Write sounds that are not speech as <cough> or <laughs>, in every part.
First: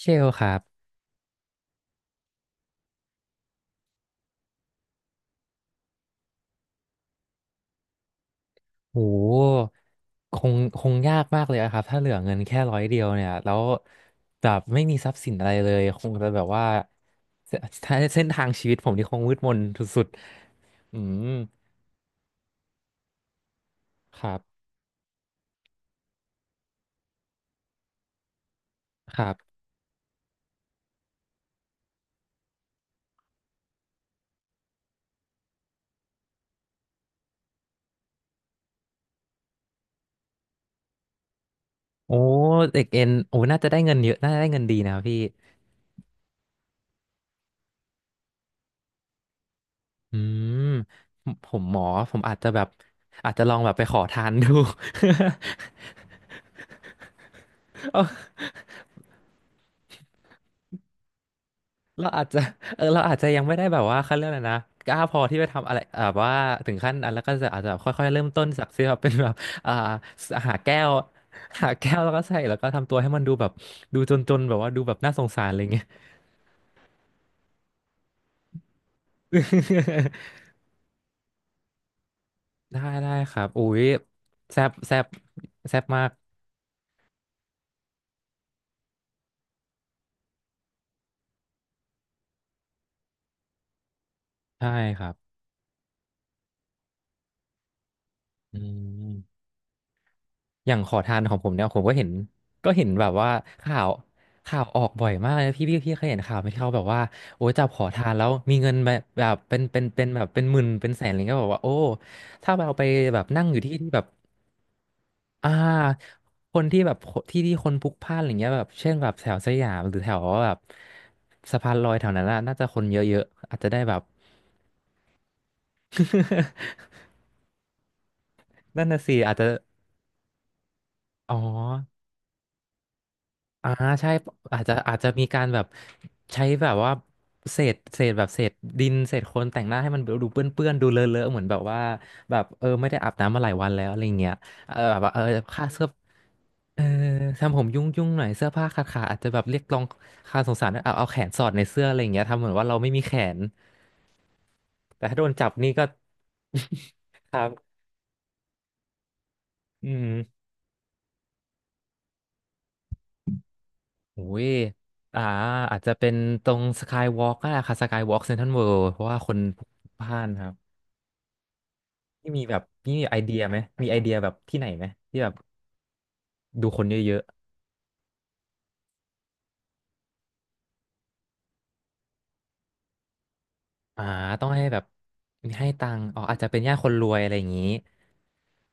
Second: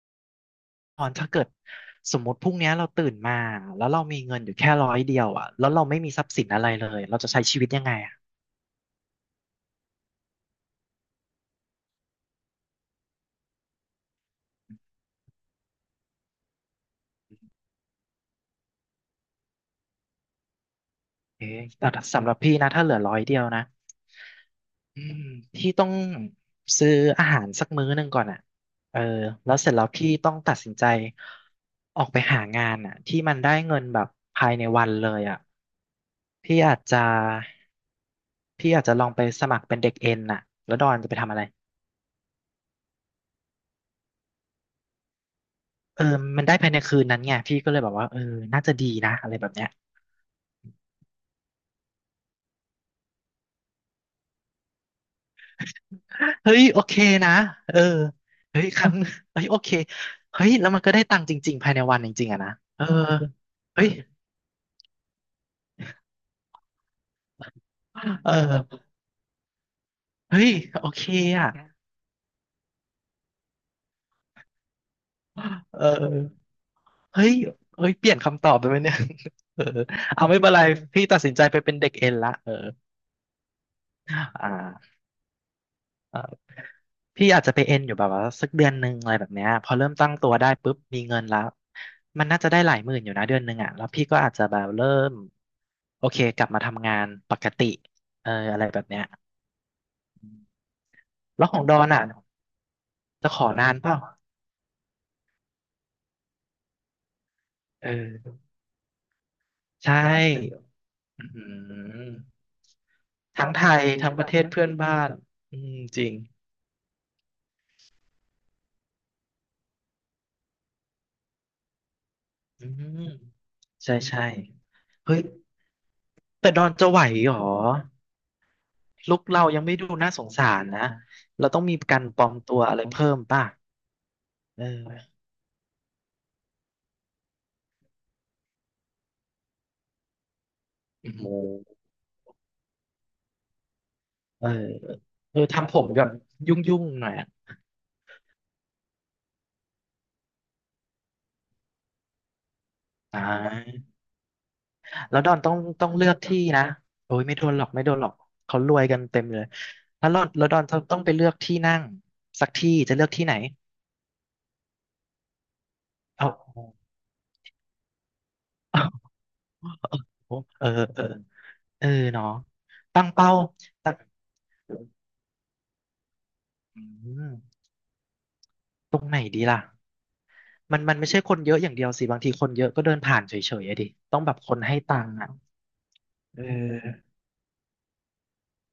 เชลครับตอนถ้าเกิดสมมติพรุ่งเนี้ยเราตื่นมาแล้วเรามีเงินอยู่แค่ร้อยเดียวอ่ะแล้วเราไม่มีทรัพย์สินอะไรเลยเราจะใช้ชีวิตยังไงอ่ะโหคงคงยากมากเลยอะครับ ถ้าเหลือเงินแค่ร้อยเดียวเนี่ย แล้วแบบไม่มีทรัพย์สินอะไรเลย คงจะแบบว่าเสเส้นทางชีวิตผมนี่คงมืดมนสุดๆมเอ๊ะแต่สำหรับพี่นะถ้าเหลือร้อยเดียวนะครับ อืมพี่ต้องซื้ออาหารสักมื้อหนึ่งก่อนอ่ะเออครัแล้วบ เสร็จแล้วพี่ต้องตัดสินใจออกไปหางานอ่ะที่มันได้เงินแบบภายในวันเลยอ่ะพี่อาจจะพี่อาจจะลองไปสมัครเป็นเด็กเอ็นอ่ะแล้วดอนจะไปทำอะไร โอ้เด็กเอ็นน่าจะได้เงินเยอะน่าจะได้เงินดีนะครับพี่ เออมันได้ภายในคืนนั้นไง พี่ก็เลยแบบว่าเออน่าจะดีนะอะไรแบบเนี้ยอืมผมหมอ ผมอาจจะแบบอาจจะลองแบบไปขอทานดู <laughs> เฮ้ยโอเคนะเออเอา เฮ้ยครั้งเฮ้ยโอเคเฮ้ยแล้วมันก็ได้ตังค์จริงๆภายในวันเราจอาจริงๆจะ อะนะ <laughs> เอเอออเราอาจจะยังไม่ได้แบเฮ้บยว่าเขาเรื่องนะนะกล้าพอที่ไปทำอะไรแบบว่าถึงขั้นอันแล้วก็จะอาจจะแบบค่อยๆเริ่มเอต้นจากอที่แบบเป็นแบบ <laughs> อ่าเฮ้ยหาแก้โอว เคอะ <laughs> หาแก้วแล้วก็ใส่แล้วก็ทำตัวให้มันดูแบบดูจนๆแบบว่าดูแบบน่าสงสารอะไรเงี้เอย อเฮ้ยเฮ้ยเปลี่ยนคำตอบไปไหมเนี่ย <laughs> เออ <laughs> เอาไม่เป็นไร พี่ตัดสินใจไปเป็นเด็กเอ็นละเออได้ได้ครับอุ้ยอ่แซบแซา บแซบมากพี่อาจจะไปเอ็นอยู่แบบว่าสักเดือนหนึ่งอะไรแบบเนี้ยพอเริ่มตั้งตัวได้ปุ๊บมีเงินแล้วมันน่าจะได้หลายหมื่นอยู่นะเดือนหนึ่งอ่ะแล้วพี่ก็อาจจะแบบใช่เริ่ครัมบโอเคกลับมาทำงานปกติเอออือะไรแบบเนี้ยม อย่างขอทานของแล้ผวมของเนี่ยดผอมนก็อ่ะเห็นก็เห็นแบบว่าจะขอนานข่าเปวล่าข่าวออกบ่อยมากเลยพี่พี่เคยเห็นข่าวไหมที่เขาแบบว่าโอ้จับขเอทานแล้วออมีเงินแบบแบบเป็นใช่เป็นแบบเป็นหมื่นเป็นแสนอะไรอืเงี้ยก็บอกว่าโอ้มถ้าเราไปแบบนั่งทั้งอไทยู่ที่ยที่แบบทั้งประเทศเพื่อนบ้านอ่าอืมจริงคนที่แบบที่ที่คนพลุกพล่านอะไรเงี้ยแบบเช่นแบบแถวสยามหรือแถวแบบสะพานลอยแถวนั้นน่ะน่าจะอืคนเยมอะๆอาจจะได้แบใช่บ ใช่เฮ้ยแต่ดอนจะไหวเหรอ <laughs> นั่นน่ะสิลุคอาจจะเรายังไม่ดูน่าสงสารนะอ๋อ เราต้องมีการปลอมตัวอะไรเพิ่มป่ะอ่าใช่อาเอจจะอาจจะอมีการแบบใช้แบบว่าเศษแบบเศษดินเศษโคลนแต่งหน้าให้มันดูเปื้อนเปื้อนดูเลอะอเลโมอะเหมือนแบบว่าแบบไม่ได้อาบน้ำมาหลายวันแล้วอะไรเงี้ยเออเออแบบว่าเออค่าทำผเสื้อมแบบยุ่เองอๆหน่อยอะทำผมยุ่งยุ่งหน่อยเสื้อผ้าขาดขาอาจจะแบบเรียกร้องค่าสงสารเอาเอาแขนสอดในเสื้ออะไรเงี้ยทำเหมือนว่าเราไม่มีแขอ่นาแต่ถ้าแล้วโดดนอนจับต้องนี่ก็ต้องเลือกที่นะโอ้ยคไม่รัโดนหรอกบไม่โดนหรอกเขารวยกันเต็มเลยอืมแล้วดอนต้องไปเลือกที่นั่งสักที่จะเลือกที่ไหนโอ้ยอ่าอาจจะเป็นเอาตรงสกายวอล์กก็ได้ค่ะสกายวอล์กเซ็นทรัลเวิลด์เพราะเอาว่าคนพลุกพล่านเออครับ เออเออเนาะที่มีแบบพี่ตั้มีงไอเป้าเดียไหมมีตั้ไองเดียแบบที่ไหนไหมที่แบบดูคอืนเยอะมตรงไหนดีล่ะ มันไม่ใช่คนเยอะอย่างเดียวสิบางทีคนเยอะก็เดินผ่านเฉยๆอะดิๆต้องแบบต้อคงนให้ให้แบบตังค์อ่ะให้ตังค์อ๋ออาจเอจะเป็นญาติคนรอวยอะไรอย่างนี้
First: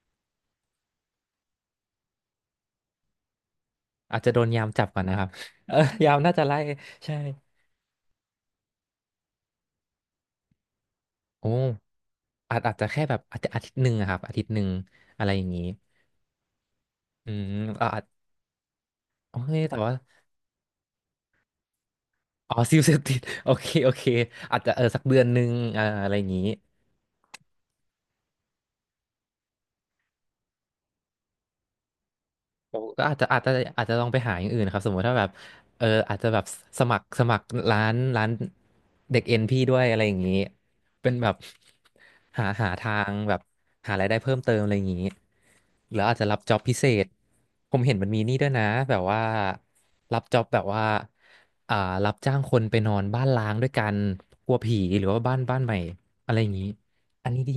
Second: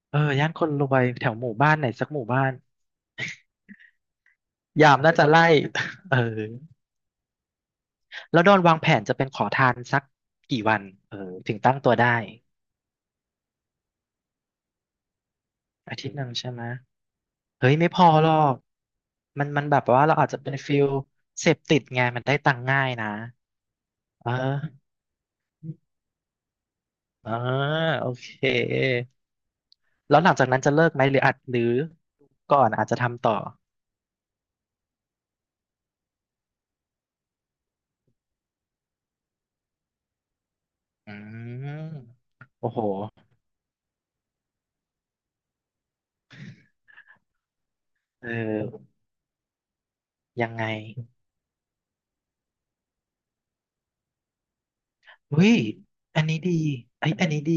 เออย่านคนรวยแถวหมู่บ้านไหนสักหมู่บ้านอาจจะโดนยามจับยามก่อนน่านะครัจะบ ไล่ <laughs> เออ <laughs> ยาเอมอน่าจะไล่ใช่แล้วดอนวางแผนจะเป็นขอทานสักกี่วันเออโอถึงตั้งตัว้ได้อาจจะแค่แบบอาจจะอาทิตย์หนึ่งอะครับอาทิตย์หนึ่งอะไรอย่างนี้อาทิตย์หนึ่งใช่ไหมอืมเฮ้ยไม่พอาจอหรอกโอมันเคมันแต่แบบว่าว่าเราอาจจะเป็นฟิลเสพติดไงมันได้ตัอ๋อ งค์ <laughs> ซิลง่ายเสพนะติด <laughs> โอเคโอเคเออาจจะเอออสักเดือนหนึ่งอะไรอย่างนี้ เออโอเคแล้วหลังจากนั้นจะเลิกไหมหรืออาจหรือก่อนอาจจะก็อาจจะทำต่อ อาจจะลองไปหาอย่างอื่นครับสมมติถ้าแบบเอออาจจะแบบสมัครร้านเด็กเอ็นพี่ด้วยอะไรอย่างนี้เป็อืนแบบมหาโอ้หาโหทางแบบหารายได้เพิ่มเติมอะไรอย่างนี้หรืออาจจะรับจ็อบพิเศษผมเห็นมันมีเนี่ด้วยนะออแบบว่ารับจ็อบยังแบไงบว่าอ่ารับจ้างคนไปนอนบ้านล้างด้วยกันกลัวผีหรือว่าบ้านเฮ้ยบ้านใหม่อันอะไรนี้อย่าดีงนี้เอ้ยอัอันนนี้นี้ดี ดี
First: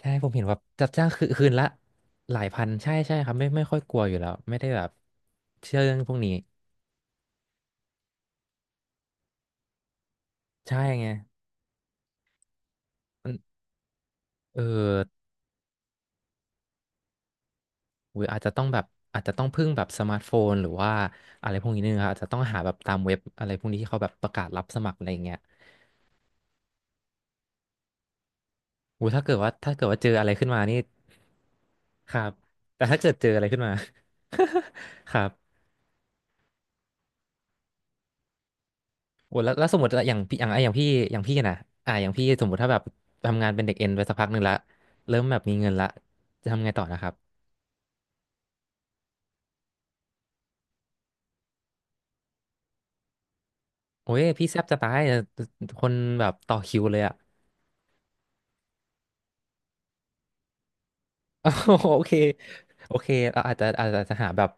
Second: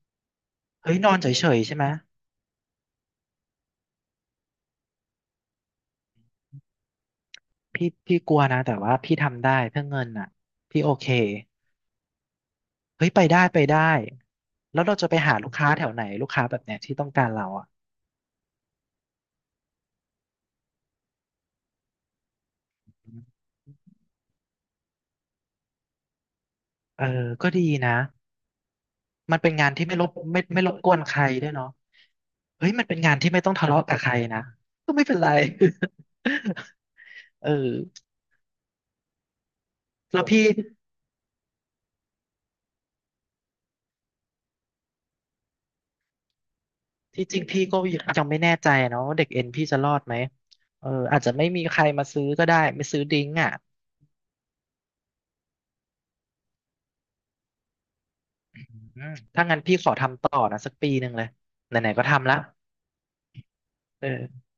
ใช่ผมเห็นแบบจัดเฮ้ยจ้านงอนคือเฉคืนยละๆใช่ไหมหลายพันใช่ใช่ครับไม่ค่อยกลัวอยู่แล้วไม่ได้แบบเชื่อเรื่องพวกนี้พี่พี่กลัวนะแต่ว่าพี่ทำได้เพื่อเงินอ่ะใช่พี่โอไงเคเฮ้ยไปมันได้ไปได้เออแล้วเราจะไปหาลูกค้าแถวไหนลูกค้าแบบเนี้ยที่ต้องการเราอ่ะหรืออาจจะต้องแบบอาจจะต้องพึ่งแบบสมาร์ทโฟนหรือว่าอะไรพวกนี้นึงครับอาจจะต้องหาแบบตามเว็บอะไรพวกนี้ที่เขาแบบประกาศรับสมัครอะไรอย่างเงี้ยเออก็ดีนะถ้าเกิมัดนเป็ว่านงานถ้าเกิที่ดไม่ว่ารเจบออะไรไม่ขึ้นมาไม่รบนี่กวนใครด้วยเนาะครับเฮ้ยแต่มันเป็นถ้าเกิงาดนเจที่อไม่อะไรต้องขึ้นทะมา เลาะกับใครนะ <laughs> ก็ไม่เป็คนรัไร บ <laughs> เออแล้วสมมติอย่างแล้วพี่อพี่ ย่างอย่างพี่อย่างพี่นะอย่างพี่สมมติถ้าแบบทำงานเป็นเด็กเอ็นไปสักพักหนึ่งละเริ่มแบบมีเงินละจะทำไงต่อนะครับที่จริงพี่ก็ยังไม่แน่ใจนะว่าเด็กเอ็นพี่จะรอดไหมเอออาจจะไม่มีใครมาซื้อก็ได้ไม่ซื้อดิ้งอ่ะโอ้ยพี่แซบจะตายอะคนแบบต่อคิวเลยอะ อืมถ้างั้นพี่ขอทำต่อนะสักปีหนึ่งเลยไหน <laughs> โอๆก็เคทำละโอเคเราอาจจะอาจจะเออาจจะหาแบอ บ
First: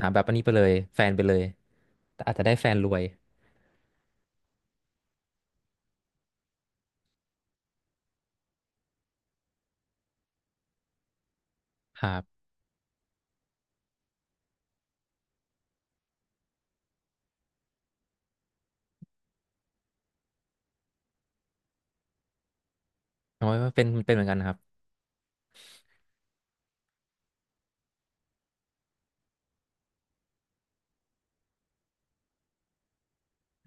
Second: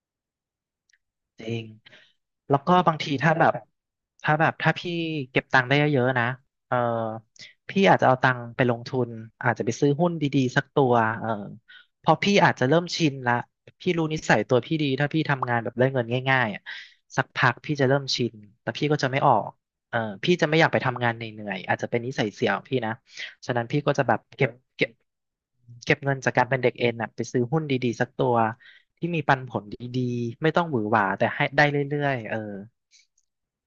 หาแบบอันนี้ไปเลยแฟนไปเลยจริงแต่อาจจะได้แล้วแฟก็นรบาวงยทีถ้าแบบถ้าพี่เก็บตังค์ได้เยอะๆนะเออพี่อาจจะเอาตังค์ไปลงทุนอาจจะไปซื้อหุ้นดีๆสักตัวเออคเพรัอพี่บอาจจะเริ่มชินละพี่รู้นิสัยตัวพี่ดีถ้าพี่ทำงานแบบได้เงินง่ายๆอะสักพักพี่จะเริ่มชินแต่พี่ก็จะไม่ออกเออพี่จะไม่อยากไปทำงานเหนื่อยๆอาจจะเป็นนิสัยเสียของพี่นะ โอ้ฉะยนั้นพี่เป็นก็จะเป็แบนเหบมือนกันนะครับเก็บเก็บเงินจากการเป็นเด็กเอ็นน่ะไปซื้อหุ้นดีๆสักตัวที่มีปันผลดีๆไม่ต้องหวือหวาแต่ให้ได้เรื่อยๆเออ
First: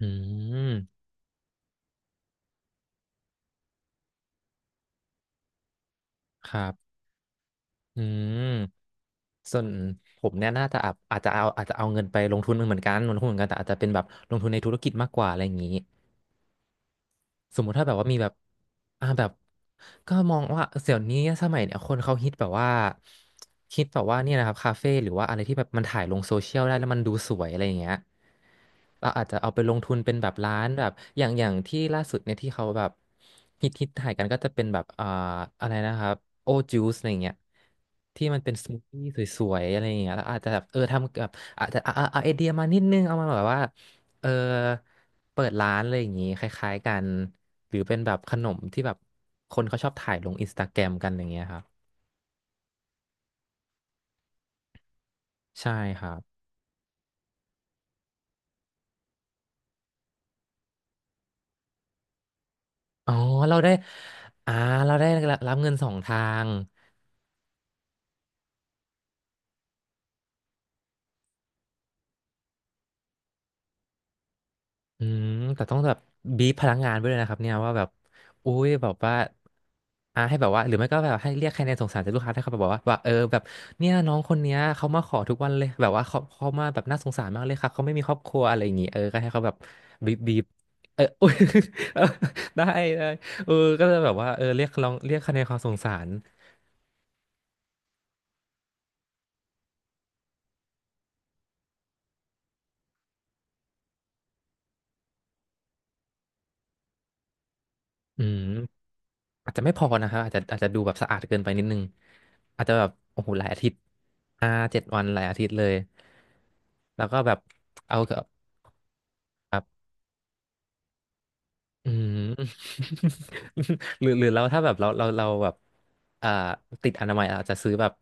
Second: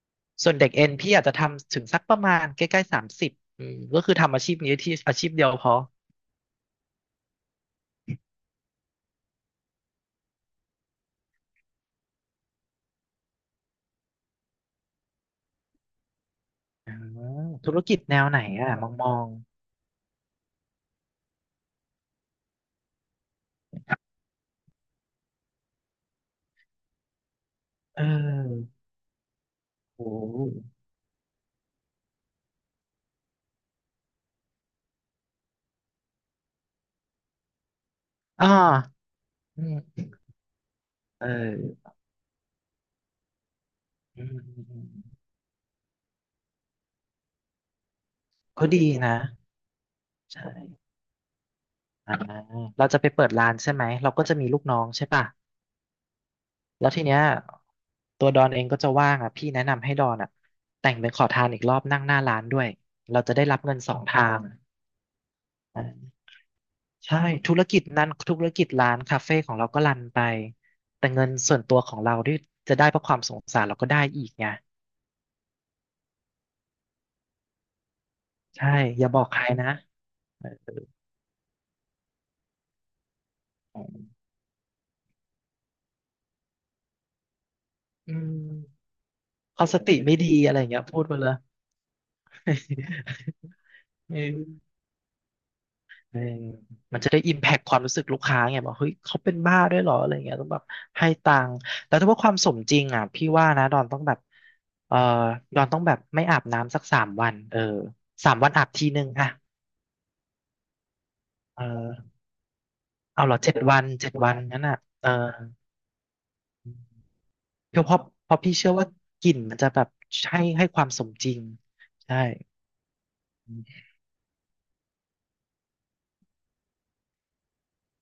อืส่วนเด็มกเอ็นพี่อาจจะทำถึงสักประมาณใกล้ๆ30อืมก็คือทำอาชีพนี้ที่อาชีพเดียวพอครับอืมส่วนผมเนี่ยน่าจะอาจจะเอาอาจจะเอาเงินไปลงทุนเหมือนกันลงทุนเหมือนกันแต่อาจจะเป็นแบบลงทุนในธุรกิจมากกว่าอะไรอย่างนี้ อ๋อสมมุธุติรถ้าแบกิบจว่าแนมีวแบบไหนอ่ะมองมอ่าอแบงบก็มองว่าเดี๋ยวนี้สมัยเนี่ยคนเขาฮิตแบบว่าเนี่ยนะครับคาเฟ่หรือว่าอะไรที่แบบมันถ่ายลงโซเชียลได้แล้วมันดูสวยอะไรอย่างเงี้ยเออเราอาจจะเอาไปลงทุนโอ้เป็นแบบร้านแบบอย่างที่ล่าสุดเนี่ยที่เขาแบบฮิตถ่ายกันก็จะเป็นแบบอะไรนะครับโอจูสอะไรอย่างเงี้ยที่มันอ่าเป็นสมูทตี้สวยอืๆอะไรอย่างมเงี้ยแล้วอาจจะแบบเออทำแบเอบอาจจะอเอาไอเดียมานิดนึงเอามาแบบว่าอืเออ มอืมอืมเปิดร้านอะไรอย่างนี้คล้ายๆกันหรือเป็นแบบขนมก็ที่ดีแบบนะคนเขาชอบถ่ายลงอินใช่สตาแกรมกันอย่างเงี้ยครับอ่าเราจะไปเปิดร้านใช่ไหมเราก็จะมีลูกน้องใช่ป่ะ ใช่ครับแล้วทีเนี้ยตัวดอนเองก็จะว่างอ่ะพี่แนะนำให้ดอนอ่ะแต่งเป็นขอทานอีกรอบนั่งหน้าร้านด้วยอ๋อเราจะได้เรารับได้เงินสองทางอ่าเราได้รับเงินสองอ่าทาง ใช่ธุรกิจนั้นธุรกิจร้านคาเฟ่ของเราก็รันไปแต่เงินส่วนตัวของเราที่จะได้เพราะความสงสารเราก็ได้อีกไงอืมแต่ต้องแบบบีบพลังงานไว้ด้วยนะครับเนี่ยว่าแบบอุ้ใช่ยแบบอย่าว่าบอกใครนะให้แบบว่าหเรือไม่ก็แบบให้เรียกคะแนนสงสารจากลูกค้าถ้าเขาแบบว่าว่าเออแบบออเนี่ยน้องคนเนี้ยเขามาขอทุกวันเลยแบบว่าเขามาแบบน่าสงสารมากเลยค่ะเขาไม่มีคอืรอบครัวอะไรอย่างงี้มเออก็ให้เขาแบบเขาสติบีไม่บดีบีบอะไรอย่างเงี้ยเอพูอ ดไป <laughs> เลอุ้ย ย <laughs> ได้ได้เออ <laughs> ก็จะแบบเอว่าเออเรียกอ ลองเรียกคะแนนความสงสารเออมันจะได้อิมแพคความรู้สึกลูกค้าไงบอกเฮ้ยเขาเป็นบ้าด้วยเหรออะไรเงี้ยต้องแบบให้ตังค์แต่ถ้าว่าความสมจริงอ่ะพี่ว่านะดอนต้องแบบเออดอนต้องแบบไม่อาบน้ำสักสามวันเอออืสามม วันอาบทีนึงอ่ะอาจจะไม่พอนะครับอาจจะดูแบบสะอาดเกินไปเนิดนึงอออาจจะแบบโอ้เอาโหเหรอหลายเจ็ดอาทิตวัย์นเจ็ดวันห้างั้นอ่ะเจ็ดวันเออหลายอาทิตย์เลยแล้วก็แบบเพราะเพเอาราะแบบเพราะพี่เชื่อว่ากลิ่นมันแบบจะแบบให้ความสมจริงอืใช่ม <laughs> หรือเราถ้าแบบเราแบบอ่าติดอนามัยอาจจะซื้อแบบ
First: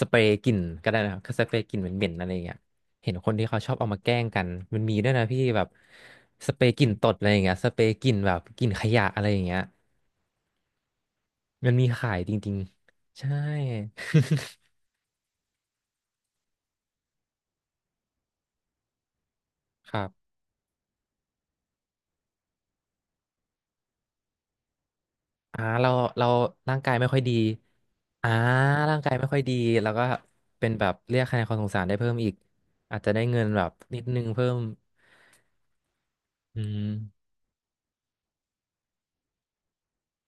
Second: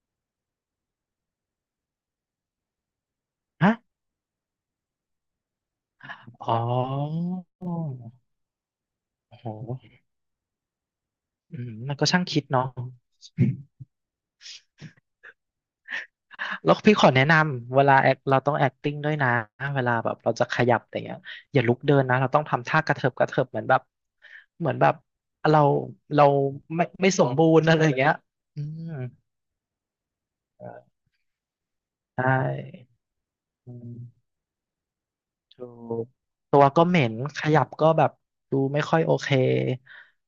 สเปรย์กลิ่นก็ได้นะครับสเปรย์กลิ่นเหม็นๆอะไรอย่างเงี้ยเห็นคนที่เขาชฮะอบเอามาแกล้งกันมันมีด้วยนะพี่แบบอ๋สอเปรย์กลิ่นตดอะไรอย่างโเงี้ยสเปรย์กลิ่นอแบบกลิ่นขยะอะไรอ้ย่าโหงเงี้ยมันมีมันก็ขายช่างจคิดริงเนาะ ๆใช่ แล้วพี่ขอแนะนำเวลา act เราต้อง acting ด้วยนะเว <laughs> คลารัแบบบ เราจะขยับอต่เงี้ยอย่าลุกเดินนะเราต้องทำท่ากระเถิบกระเถิบเหมือนแบบเหมือนแบบอ่าเราเราเราเราร่างไม่กายไม่ไม่ค่อสยมดีบูรณ์อะไรอย่างเงี้ยอ่าอืมร่างกายไม่ค่อยดีแล้วก็เป็นแบบเรียกคะแนนความสงสารได้เพิ่มใชอีก่อาจจะได้เงินแบบอืมนิดนึงเพิ่มถูกตัอืวก็ม เหม็นข <laughs> ยับก็แบบดูไม่ค่อยโอเค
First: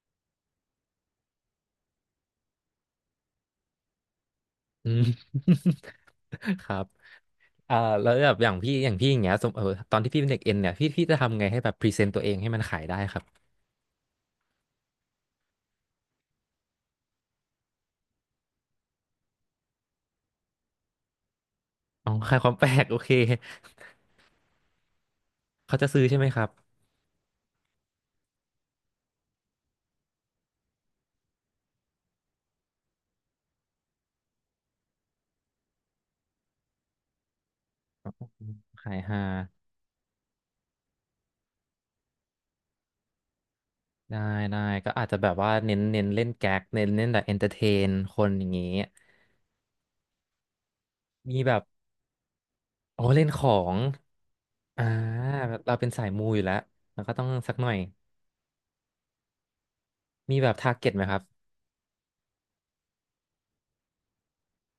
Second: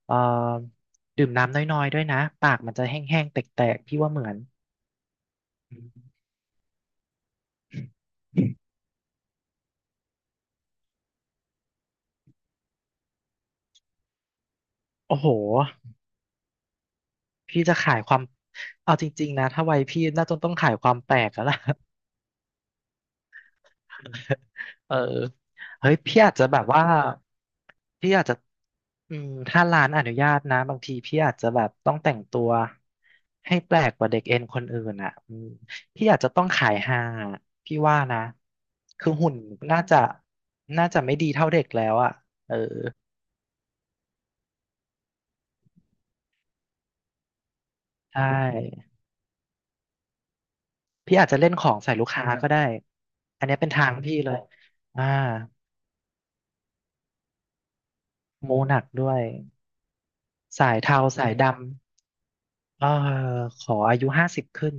เอ่อดื่มน้ำน้อยๆด้วยนะปากมันจะแห้งๆแตกๆพี่ว่าเหมือนอืม <laughs> ครับอ่าแล้วแบบอย่างพี่อย่างเงี้ยสมตอนที่พี่เป็นเด็กเอ็นเนี่ยพี่จะทำไงให้แบบพรีเซนต์ตัวเองให้มันขายได้ครับโอ้โห พี่จะขายความเอาจริงๆนะถ้าวัยพี่น่าจะต้องขายความแปลกแล้วล่ะ อ๋อขายความแปลกโอเค <laughs> เออเขาจะเฮ้ยซื้อใช่พี่ไหมอาจครัจะบแบบว่าพี่อาจจะถ้าร้านอนุญาตนะบางทีพี่อาจจะแบบต้องแต่งตัวให้แปลกกว่าเด็กเอ็นคนอื่นอ่ะอืมพี่อาจจะต้องขายฮาพี่ว่านะอืมขายคือฮาหุ่นน่าจะน่าจะไม่ดีเท่าเด็กแล้วอ่ะเออได้ได้ก็อาจจะแบบว่าเน้นเล่นแก๊กเน้นเล่นแบบเอนเตอร์เทนคใชนอย่างงี้่พี่อาจมีจะเล่แบนขบ องใส่ลูกค้าก็ได้โอ้เล่นขอันอเนี้ยเป็นงทางพี่เลยอ่าอ่า เราเป็นสายมูอยู่แล้วมันก็ต้องสักหน่อยมูหนักด้วยมีแบบทาสาร์ยเก็ตเทาไหมครับสายดำเออขออายุห้าสิบขึ้น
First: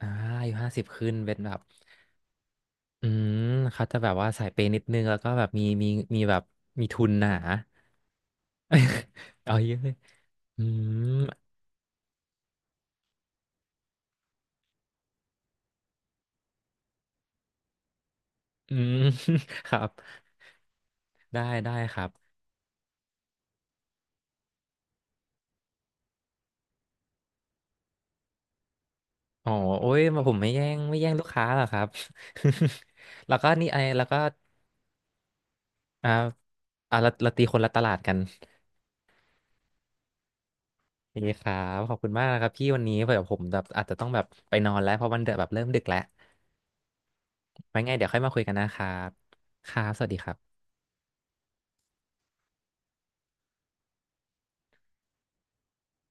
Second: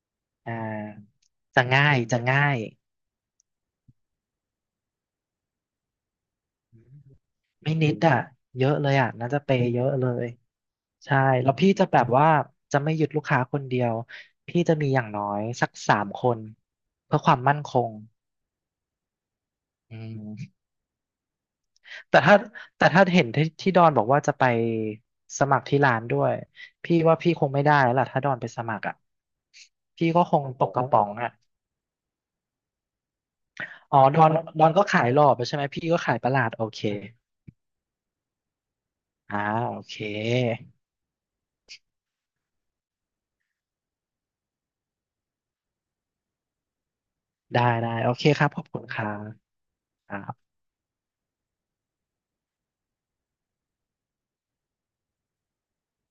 อ่าอาอ่ยุห้าสิบาขึ้นเป็นแบบ จะง่ายจะง่ายอืมเขาจะแบบว่าสายเปย์นิดนึงแล้วก็แบบมีมีแบบมีทุนหนา ไม่นิดอ่ะเยอะเลยอ่ะน่าจะ <laughs> เปเอาย์เยอะเยเลอะยเลยอืใช่มแล้วพี่จะแบบว่าจะไม่ยึดลูกค้าคนเดียวพี่จะมีอย่างน้อยสักสามคนเพื่อความมั่นคงอืม <laughs> ครับอืมได้ได้ครัแต่บ ถ้าแต่ถ้าเห็นที่ดอนบอกว่าจะไปสมัครที่ร้านด้วยพี่ว่าพี่คงไม่ได้แล้วล่ะถ้าดอนไปสมัครอ่ะอ๋อโอ้ยพี่ก็มาผคมงไม่ตแย่กงกระป๋องลูกอ่ะ ค้าหรอกครับ <laughs> แล้วก็นี่ไออ๋อแล้วก็ดอน ก็ขายหล่อไปใช่ไหม พี่ก็อ่าขายประหลาดโอเคเราตีคนละตลาดกัน อ่าโอเค ดีครับขอบคุณมากนะครับพี่วันนี้เผื่อผมแบบอาจจะต้องแบบไปนอนแล้วเพราะมันเดแบบเริ่มดึกแล้วได้ ไว้ไงได้ เดี๋ยโอวค่อยเคมาคุคยรับกันขอนะบคคุณรัครับครับสวัสดีครับบ